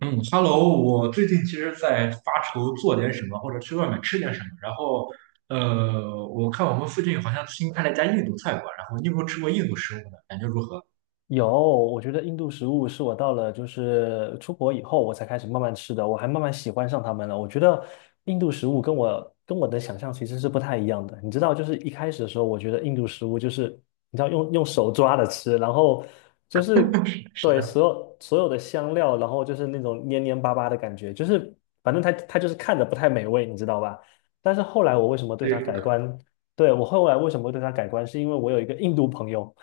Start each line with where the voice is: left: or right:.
right: 嗯，Hello，我最近其实在发愁做点什么，或者去外面吃点什么。然后，我看我们附近好像新开了一家印度菜馆，然后你有没有吃过印度食物呢？感觉如何？
left: 有。我觉得印度食物是我到了就是出国以后我才开始慢慢吃的，我还慢慢喜欢上他们了。我觉得印度食物跟我的想象其实是不太一样的。你知道，就是一开始的时候，我觉得印度食物就是你知道用手抓着吃，然后就是
right: 是
left: 对
right: 的，
left: 所有的香料，然后就是那种黏黏巴巴的感觉，就是反正它就是看着不太美味，你知道吧？但是后来我为什么对它
right: 对，
left: 改观？对。我后来为什么会对它改观，是因为我有一个印度朋友。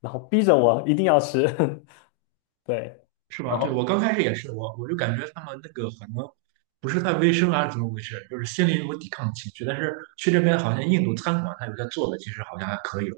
left: 然后逼着我一定要吃。对，
right: 是
left: 然
right: 吧？对，我
left: 后
right: 刚开始也是，我就感觉他们那个可能不是太卫生啊，怎么回事？就是心里有个抵抗情绪。但是去这边好像印度餐馆，他有些做的其实好像还可以哦，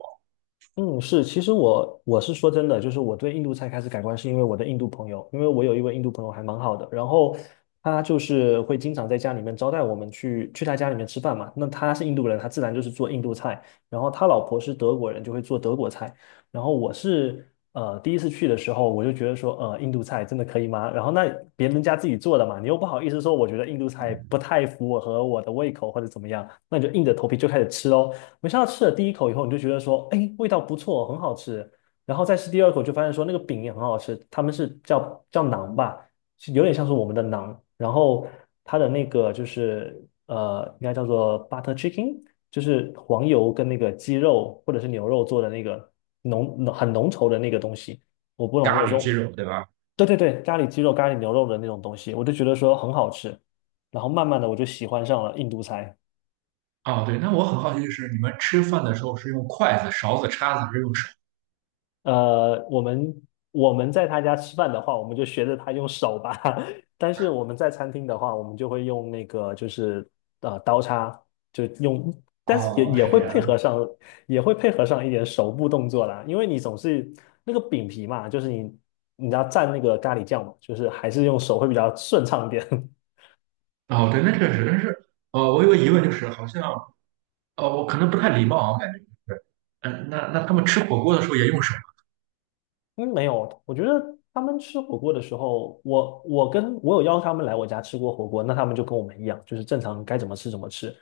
left: 嗯，是，其实我是说真的，就是我对印度菜开始改观，是因为我的印度朋友，因为我有一位印度朋友还蛮好的，然后他就是会经常在家里面招待我们去他家里面吃饭嘛。那他是印度人，他自然就是做印度菜，然后他老婆是德国人，就会做德国菜。然后我是第一次去的时候，我就觉得说，印度菜真的可以吗？然后那别人家自己做的嘛，你又不好意思说，我觉得印度菜不太符合我的胃口或者怎么样，那你就硬着头皮就开始吃喽。没想到吃了第一口以后，你就觉得说，哎，味道不错，很好吃。然后再吃第二口，就发现说那个饼也很好吃，他们是叫馕吧，是有点像是我们的馕。然后它的那个就是应该叫做 butter chicken,就是黄油跟那个鸡肉或者是牛肉做的那个很浓稠的那个东西。我不懂那
right: 咖
left: 个时
right: 喱鸡肉，对吧？
left: 对对对，咖喱鸡肉、咖喱牛肉的那种东西，我就觉得说很好吃。然后慢慢的我就喜欢上了印度菜。
right: 哦，对，那我很好奇，就是你们吃饭的时候是用筷子、勺子、叉子，还是用手？
left: 呃，我们我们在他家吃饭的话，我们就学着他用手吧。但是我们在餐厅的话，我们就会用那个就是刀叉，就用，但是也
right: 哦，
left: 也
right: 是
left: 会
right: 这
left: 配
right: 样。
left: 合上，也会配合上一点手部动作啦。因为你总是那个饼皮嘛，就是你要蘸那个咖喱酱嘛，就是还是用手会比较顺畅一点。
right: 哦，对，那确实，但是，哦，我有个疑问，就是好像，哦，我可能不太礼貌啊，我感觉就是，那他们吃火锅的时候也用手吗？
left: 嗯，没有，我觉得他们吃火锅的时候，我跟我有邀他们来我家吃过火锅，那他们就跟我们一样，就是正常该怎么吃怎么吃，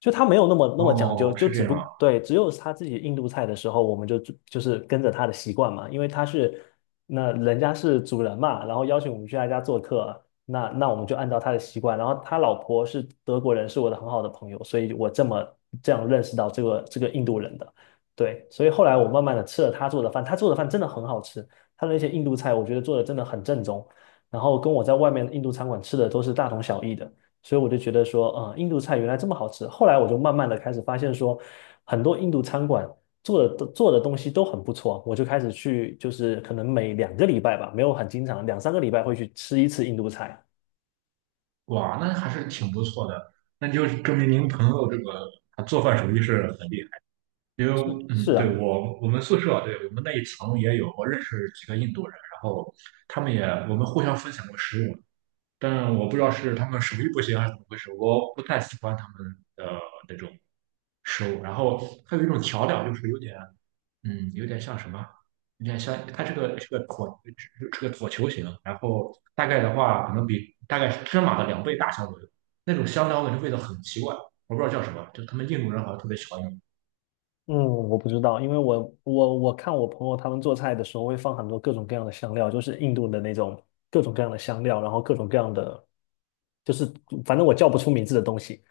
left: 就他没有那么讲
right: 哦，
left: 究，就
right: 是
left: 只
right: 这样啊。
left: 不对，只有他自己印度菜的时候，我们就就是跟着他的习惯嘛，因为他是那人家是主人嘛，然后邀请我们去他家做客，那我们就按照他的习惯，然后他老婆是德国人，是我的很好的朋友，所以我这么这样认识到这个印度人的。对，所以后来我慢慢的吃了他做的饭，他做的饭真的很好吃，他的那些印度菜我觉得做的真的很正宗，然后跟我在外面印度餐馆吃的都是大同小异的，所以我就觉得说，印度菜原来这么好吃。后来我就慢慢的开始发现说，很多印度餐馆做的东西都很不错，我就开始去，就是可能每两个礼拜吧，没有很经常，两三个礼拜会去吃一次印度菜。
right: 哇，那还是挺不错的，那就证明您朋友这个他做饭手艺是很厉害。因
left: 是
right: 为，嗯，
left: 是
right: 对，
left: 啊。
right: 我们宿舍啊，对我们那一层也有，我认识几个印度人，然后他们也，我们互相分享过食物，但我不知道是他们手艺不行还是怎么回事，我不太喜欢他们的那种食物。然后还有一种调料，就是有点，有点像什么？有点像，它是个，椭球形，然后大概的话，可能比，大概是芝麻的两倍大小左右。那种香料我感觉味道很奇怪，我不知道叫什么，就他们印度人好像特别喜欢用。
left: 嗯，我不知道，因为我看我朋友他们做菜的时候会放很多各种各样的香料，就是印度的那种各种各样的香料，然后各种各样的，就是反正我叫不出名字的东西，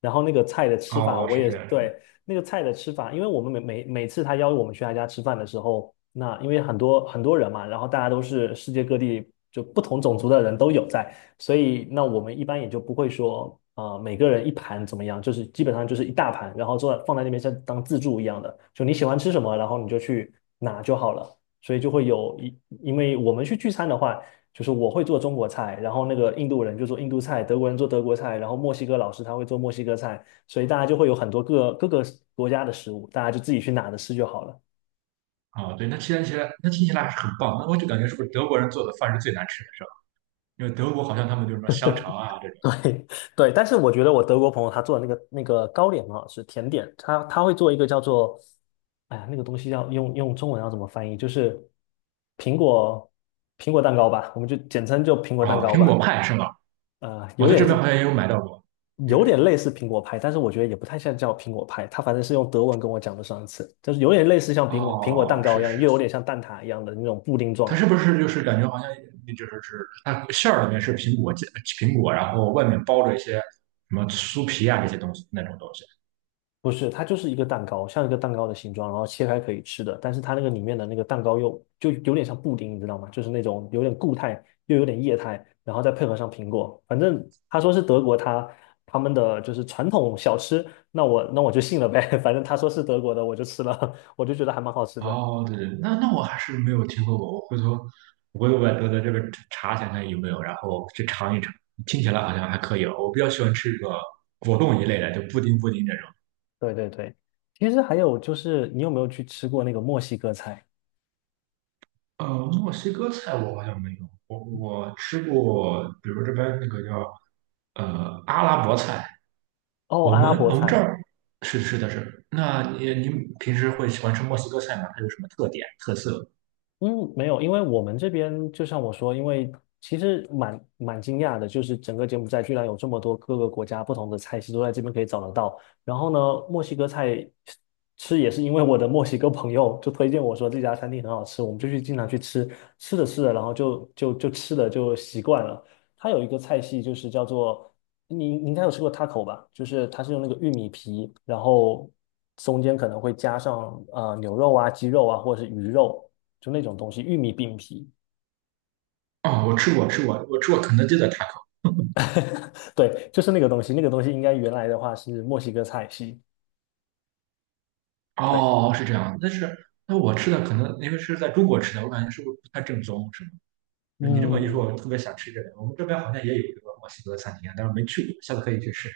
left: 然后那个菜的吃法，
right: 哦，
left: 我
right: 是
left: 也
right: 这样的。
left: 对那个菜的吃法，因为我们每次他邀我们去他家吃饭的时候，那因为很多很多人嘛，然后大家都是世界各地就不同种族的人都有在，所以那我们一般也就不会说啊、每个人一盘怎么样，就是基本上就是一大盘，然后坐放在那边像当自助一样的，就你喜欢吃什么，然后你就去拿就好了。所以就会有一，因为我们去聚餐的话。就是我会做中国菜，然后那个印度人就做印度菜，德国人做德国菜，然后墨西哥老师他会做墨西哥菜，所以大家就会有很多各各个国家的食物，大家就自己去拿着吃就好了。
right: 哦，对，那听起来还是很棒。那我就感觉是不是德国人做的饭是最难吃的，是吧？因为德国好像他们就是什么香肠啊这种。
left: 对对，但是我觉得我德国朋友他做的那个糕点很好吃，甜点，他会做一个叫做，哎呀，那个东西要用中文要怎么翻译？就是苹果苹果蛋糕吧，我们就简称就苹果蛋
right: 哦，
left: 糕
right: 苹
left: 吧。
right: 果派是吗？
left: 呃，
right: 我
left: 有
right: 在这边
left: 点
right: 好像也有买到过。有。
left: 有点类似苹果派，但是我觉得也不太像叫苹果派，它反正是用德文跟我讲的上一次，就是有点类似像苹果蛋
right: 哦，
left: 糕一
right: 是
left: 样，
right: 是，
left: 又有点像蛋挞一样的那种布丁状
right: 它
left: 的。
right: 是不是就是感觉好像就是，它馅儿里面是苹果，然后外面包着一些什么酥皮啊这些东西，那种东西？
left: 不是，它就是一个蛋糕，像一个蛋糕的形状，然后切开可以吃的，但是它那个里面的那个蛋糕又就有点像布丁，你知道吗？就是那种有点固态又有点液态，然后再配合上苹果，反正他说是德国他们的就是传统小吃，那我就信了呗。反正他说是德国的，我就吃了，我就觉得还蛮好吃的。
right: 哦，对对，那我还是没有听说过。我回头百度的这个查一下看有没有，然后去尝一尝。听起来好像还可以哦，我比较喜欢吃这个果冻一类的，就布丁这种。
left: 对对对，其实还有就是，你有没有去吃过那个墨西哥菜？
right: 呃，墨西哥菜我好像没有，我吃过，比如这边那个叫，阿拉伯菜。
left: 哦，
right: 我
left: 阿拉
right: 们
left: 伯
right: 我们这
left: 菜。
right: 儿，是是的，是。那你，您平时会喜欢吃墨西哥菜吗？它有什么特点特色？
left: 嗯，没有，因为我们这边就像我说，因为其实蛮惊讶的，就是整个柬埔寨居然有这么多各个国家不同的菜系都在这边可以找得到。然后呢，墨西哥菜吃也是因为我的墨西哥朋友就推荐我说这家餐厅很好吃，我们就去经常去吃，吃着吃着，然后就吃的就习惯了。它有一个菜系就是叫做。你应该有吃过 taco 吧？就是它是用那个玉米皮，然后中间可能会加上牛肉啊、鸡肉啊，或者是鱼肉，就那种东西，玉米饼皮。
right: 哦，我吃过，我吃过肯德基的 taco。
left: 对，就是那个东西。那个东西应该原来的话是墨西哥菜系。对。
right: 哦，是这样，但是，那我吃的可能因为是在中国吃的，我感觉是不是不太正宗，是吗？你这么一说，
left: 嗯，
right: 我特别想吃这个。我们这边好像也有这个墨西哥餐厅啊，但是没去过，下次可以去试试。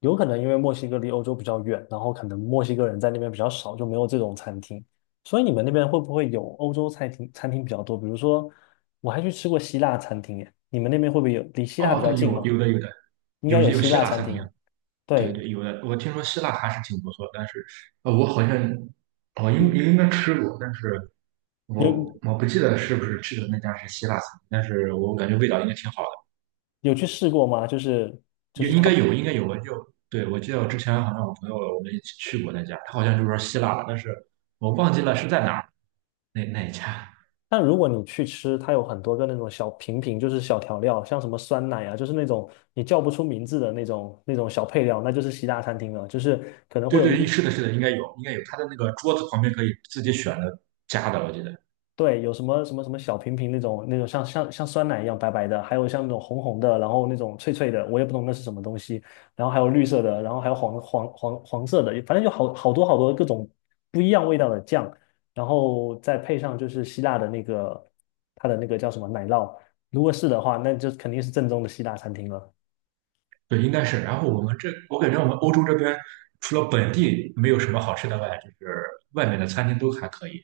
left: 有可能因为墨西哥离欧洲比较远，然后可能墨西哥人在那边比较少，就没有这种餐厅。所以你们那边会不会有欧洲餐厅比较多？比如说，我还去吃过希腊餐厅耶。你们那边会不会有？离希腊
right: 哦，
left: 比较
right: 对，
left: 近
right: 有
left: 吗？
right: 有的有的。
left: 应该
right: 有，
left: 有
right: 有
left: 希
right: 希
left: 腊
right: 腊
left: 餐
right: 餐厅
left: 厅。
right: 啊。对
left: 对。
right: 对，有的。我听说希腊还是挺不错，但是，我好像，我应
left: 嗯
right: 应该吃过，但是，我
left: 有
right: 我不记得是不是吃的那家是希腊餐，但是我感觉味道应该挺好的。
left: 有去试过吗？就是，
right: 也应该有，应该有。我就，对，我记得我之前好像，我朋友我们一起去过那家，他好像就说希腊的，但是我忘记了是在哪儿，那一家。
left: 但如果你去吃，它有很多个那种小瓶瓶，就是小调料，像什么酸奶啊，就是那种你叫不出名字的那种小配料，那就是西大餐厅了。就是可能会
right: 对
left: 有一个
right: 对，是的，是的，应该有，应该有。他的那个桌子旁边可以自己选的，加的，我记得。
left: 对，有什么什么什么小瓶瓶那种像酸奶一样白白的，还有像那种红红的，然后那种脆脆的，我也不懂那是什么东西。然后还有绿色的，然后还有黄色的，反正就好好多好多各种不一样味道的酱，然后再配上就是希腊的那个它的那个叫什么奶酪，如果是的话，那就肯定是正宗的希腊餐厅了。
right: 对，应该是。然后我们这，我感觉我们欧洲这边除了本地没有什么好吃的外，就是外面的餐厅都还可以。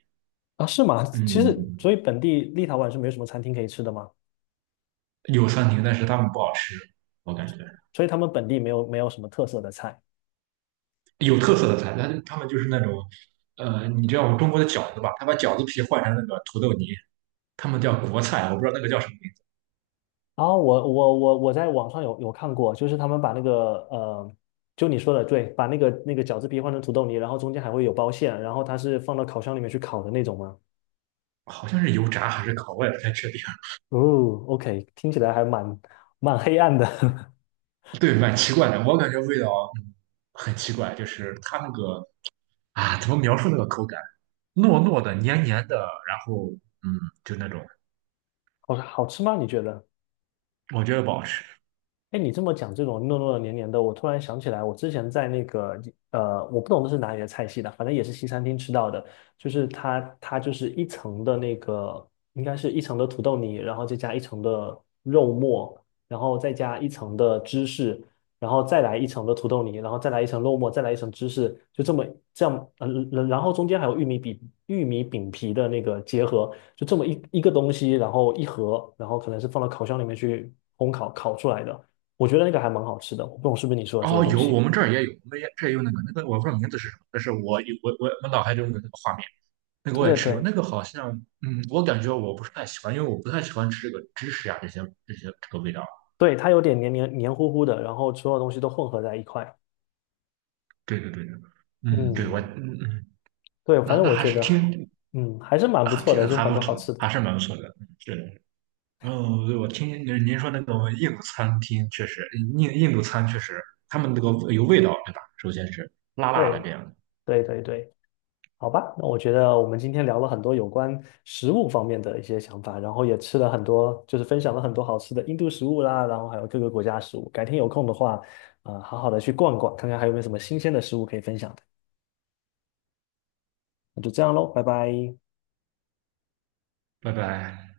left: 啊，是吗？其实
right: 嗯，
left: 所以本地立陶宛是没有什么餐厅可以吃的吗？
right: 有餐厅，但是他们不好吃，我感觉，
left: 所以他们本地没有什么特色的菜。
right: 有特色的餐，但是他们就是那种，你知道我们中国的饺子吧？他把饺子皮换成那个土豆泥，他们叫国菜，我不知道那个叫什么名字，
left: 然后我在网上有看过，就是他们把那个就你说的对，把那个饺子皮换成土豆泥，然后中间还会有包馅，然后它是放到烤箱里面去烤的那种吗？
right: 好像是油炸还是烤，我也不太确定。
left: 哦，OK,听起来还蛮黑暗的。
right: 对，蛮奇怪的，我感觉味道，嗯很奇怪，就是它那个啊，怎么描述那个口感？糯糯的、黏黏的，然后，嗯，就那种。
left: 好好吃吗？你觉得？
right: 我觉得不好吃。
left: 哎，你这么讲这种糯糯的黏黏的，我突然想起来，我之前在那个我不懂这是哪里的菜系的，反正也是西餐厅吃到的，就是它就是一层的那个，应该是一层的土豆泥，然后再加一层的肉末，然后再加一层的芝士，然后再来一层的土豆泥，然后再来一层肉末，再来一层芝士，就这么这样，然后中间还有玉米饼皮的那个结合，就这么一个东西，然后一盒，然后可能是放到烤箱里面去烘烤烤出来的。我觉得那个还蛮好吃的，我不懂是不是你说的这个
right: 哦，
left: 东
right: 有，
left: 西。
right: 我们这儿也有，我们也这儿也有那个，我不知道名字是什么，但是我有，我脑海中的那个画面，那个
left: 对
right: 我也
left: 对
right: 吃过，那
left: 对。
right: 个好像，嗯，我感觉我不是太喜欢，因为我不太喜欢吃这个芝士呀，这些这个味道。
left: 对，它有点黏黏糊糊的，然后所有东西都混合在一块。
right: 对对对对，嗯，对，我，
left: 嗯，
right: 嗯嗯，
left: 对，反
right: 那
left: 正
right: 那
left: 我
right: 还
left: 觉
right: 是
left: 得还，
right: 挺
left: 嗯，还是蛮不
right: 还
left: 错的，
right: 挺
left: 就是
right: 还
left: 很
right: 不
left: 多好吃
right: 错，
left: 的。
right: 还是蛮不错的，嗯，是的。嗯，对，我听，您说那个印度餐厅确实，印度餐确实，他们那个有味道，对吧？首先是辣辣的
left: 对
right: 这样的。
left: 对对对，好吧，那我觉得我们今天聊了很多有关食物方面的一些想法，然后也吃了很多，就是分享了很多好吃的印度食物啦，然后还有各个国家食物。改天有空的话，好好的去逛逛，看看还有没有什么新鲜的食物可以分享的。那就这样喽，拜拜。
right: 拜拜。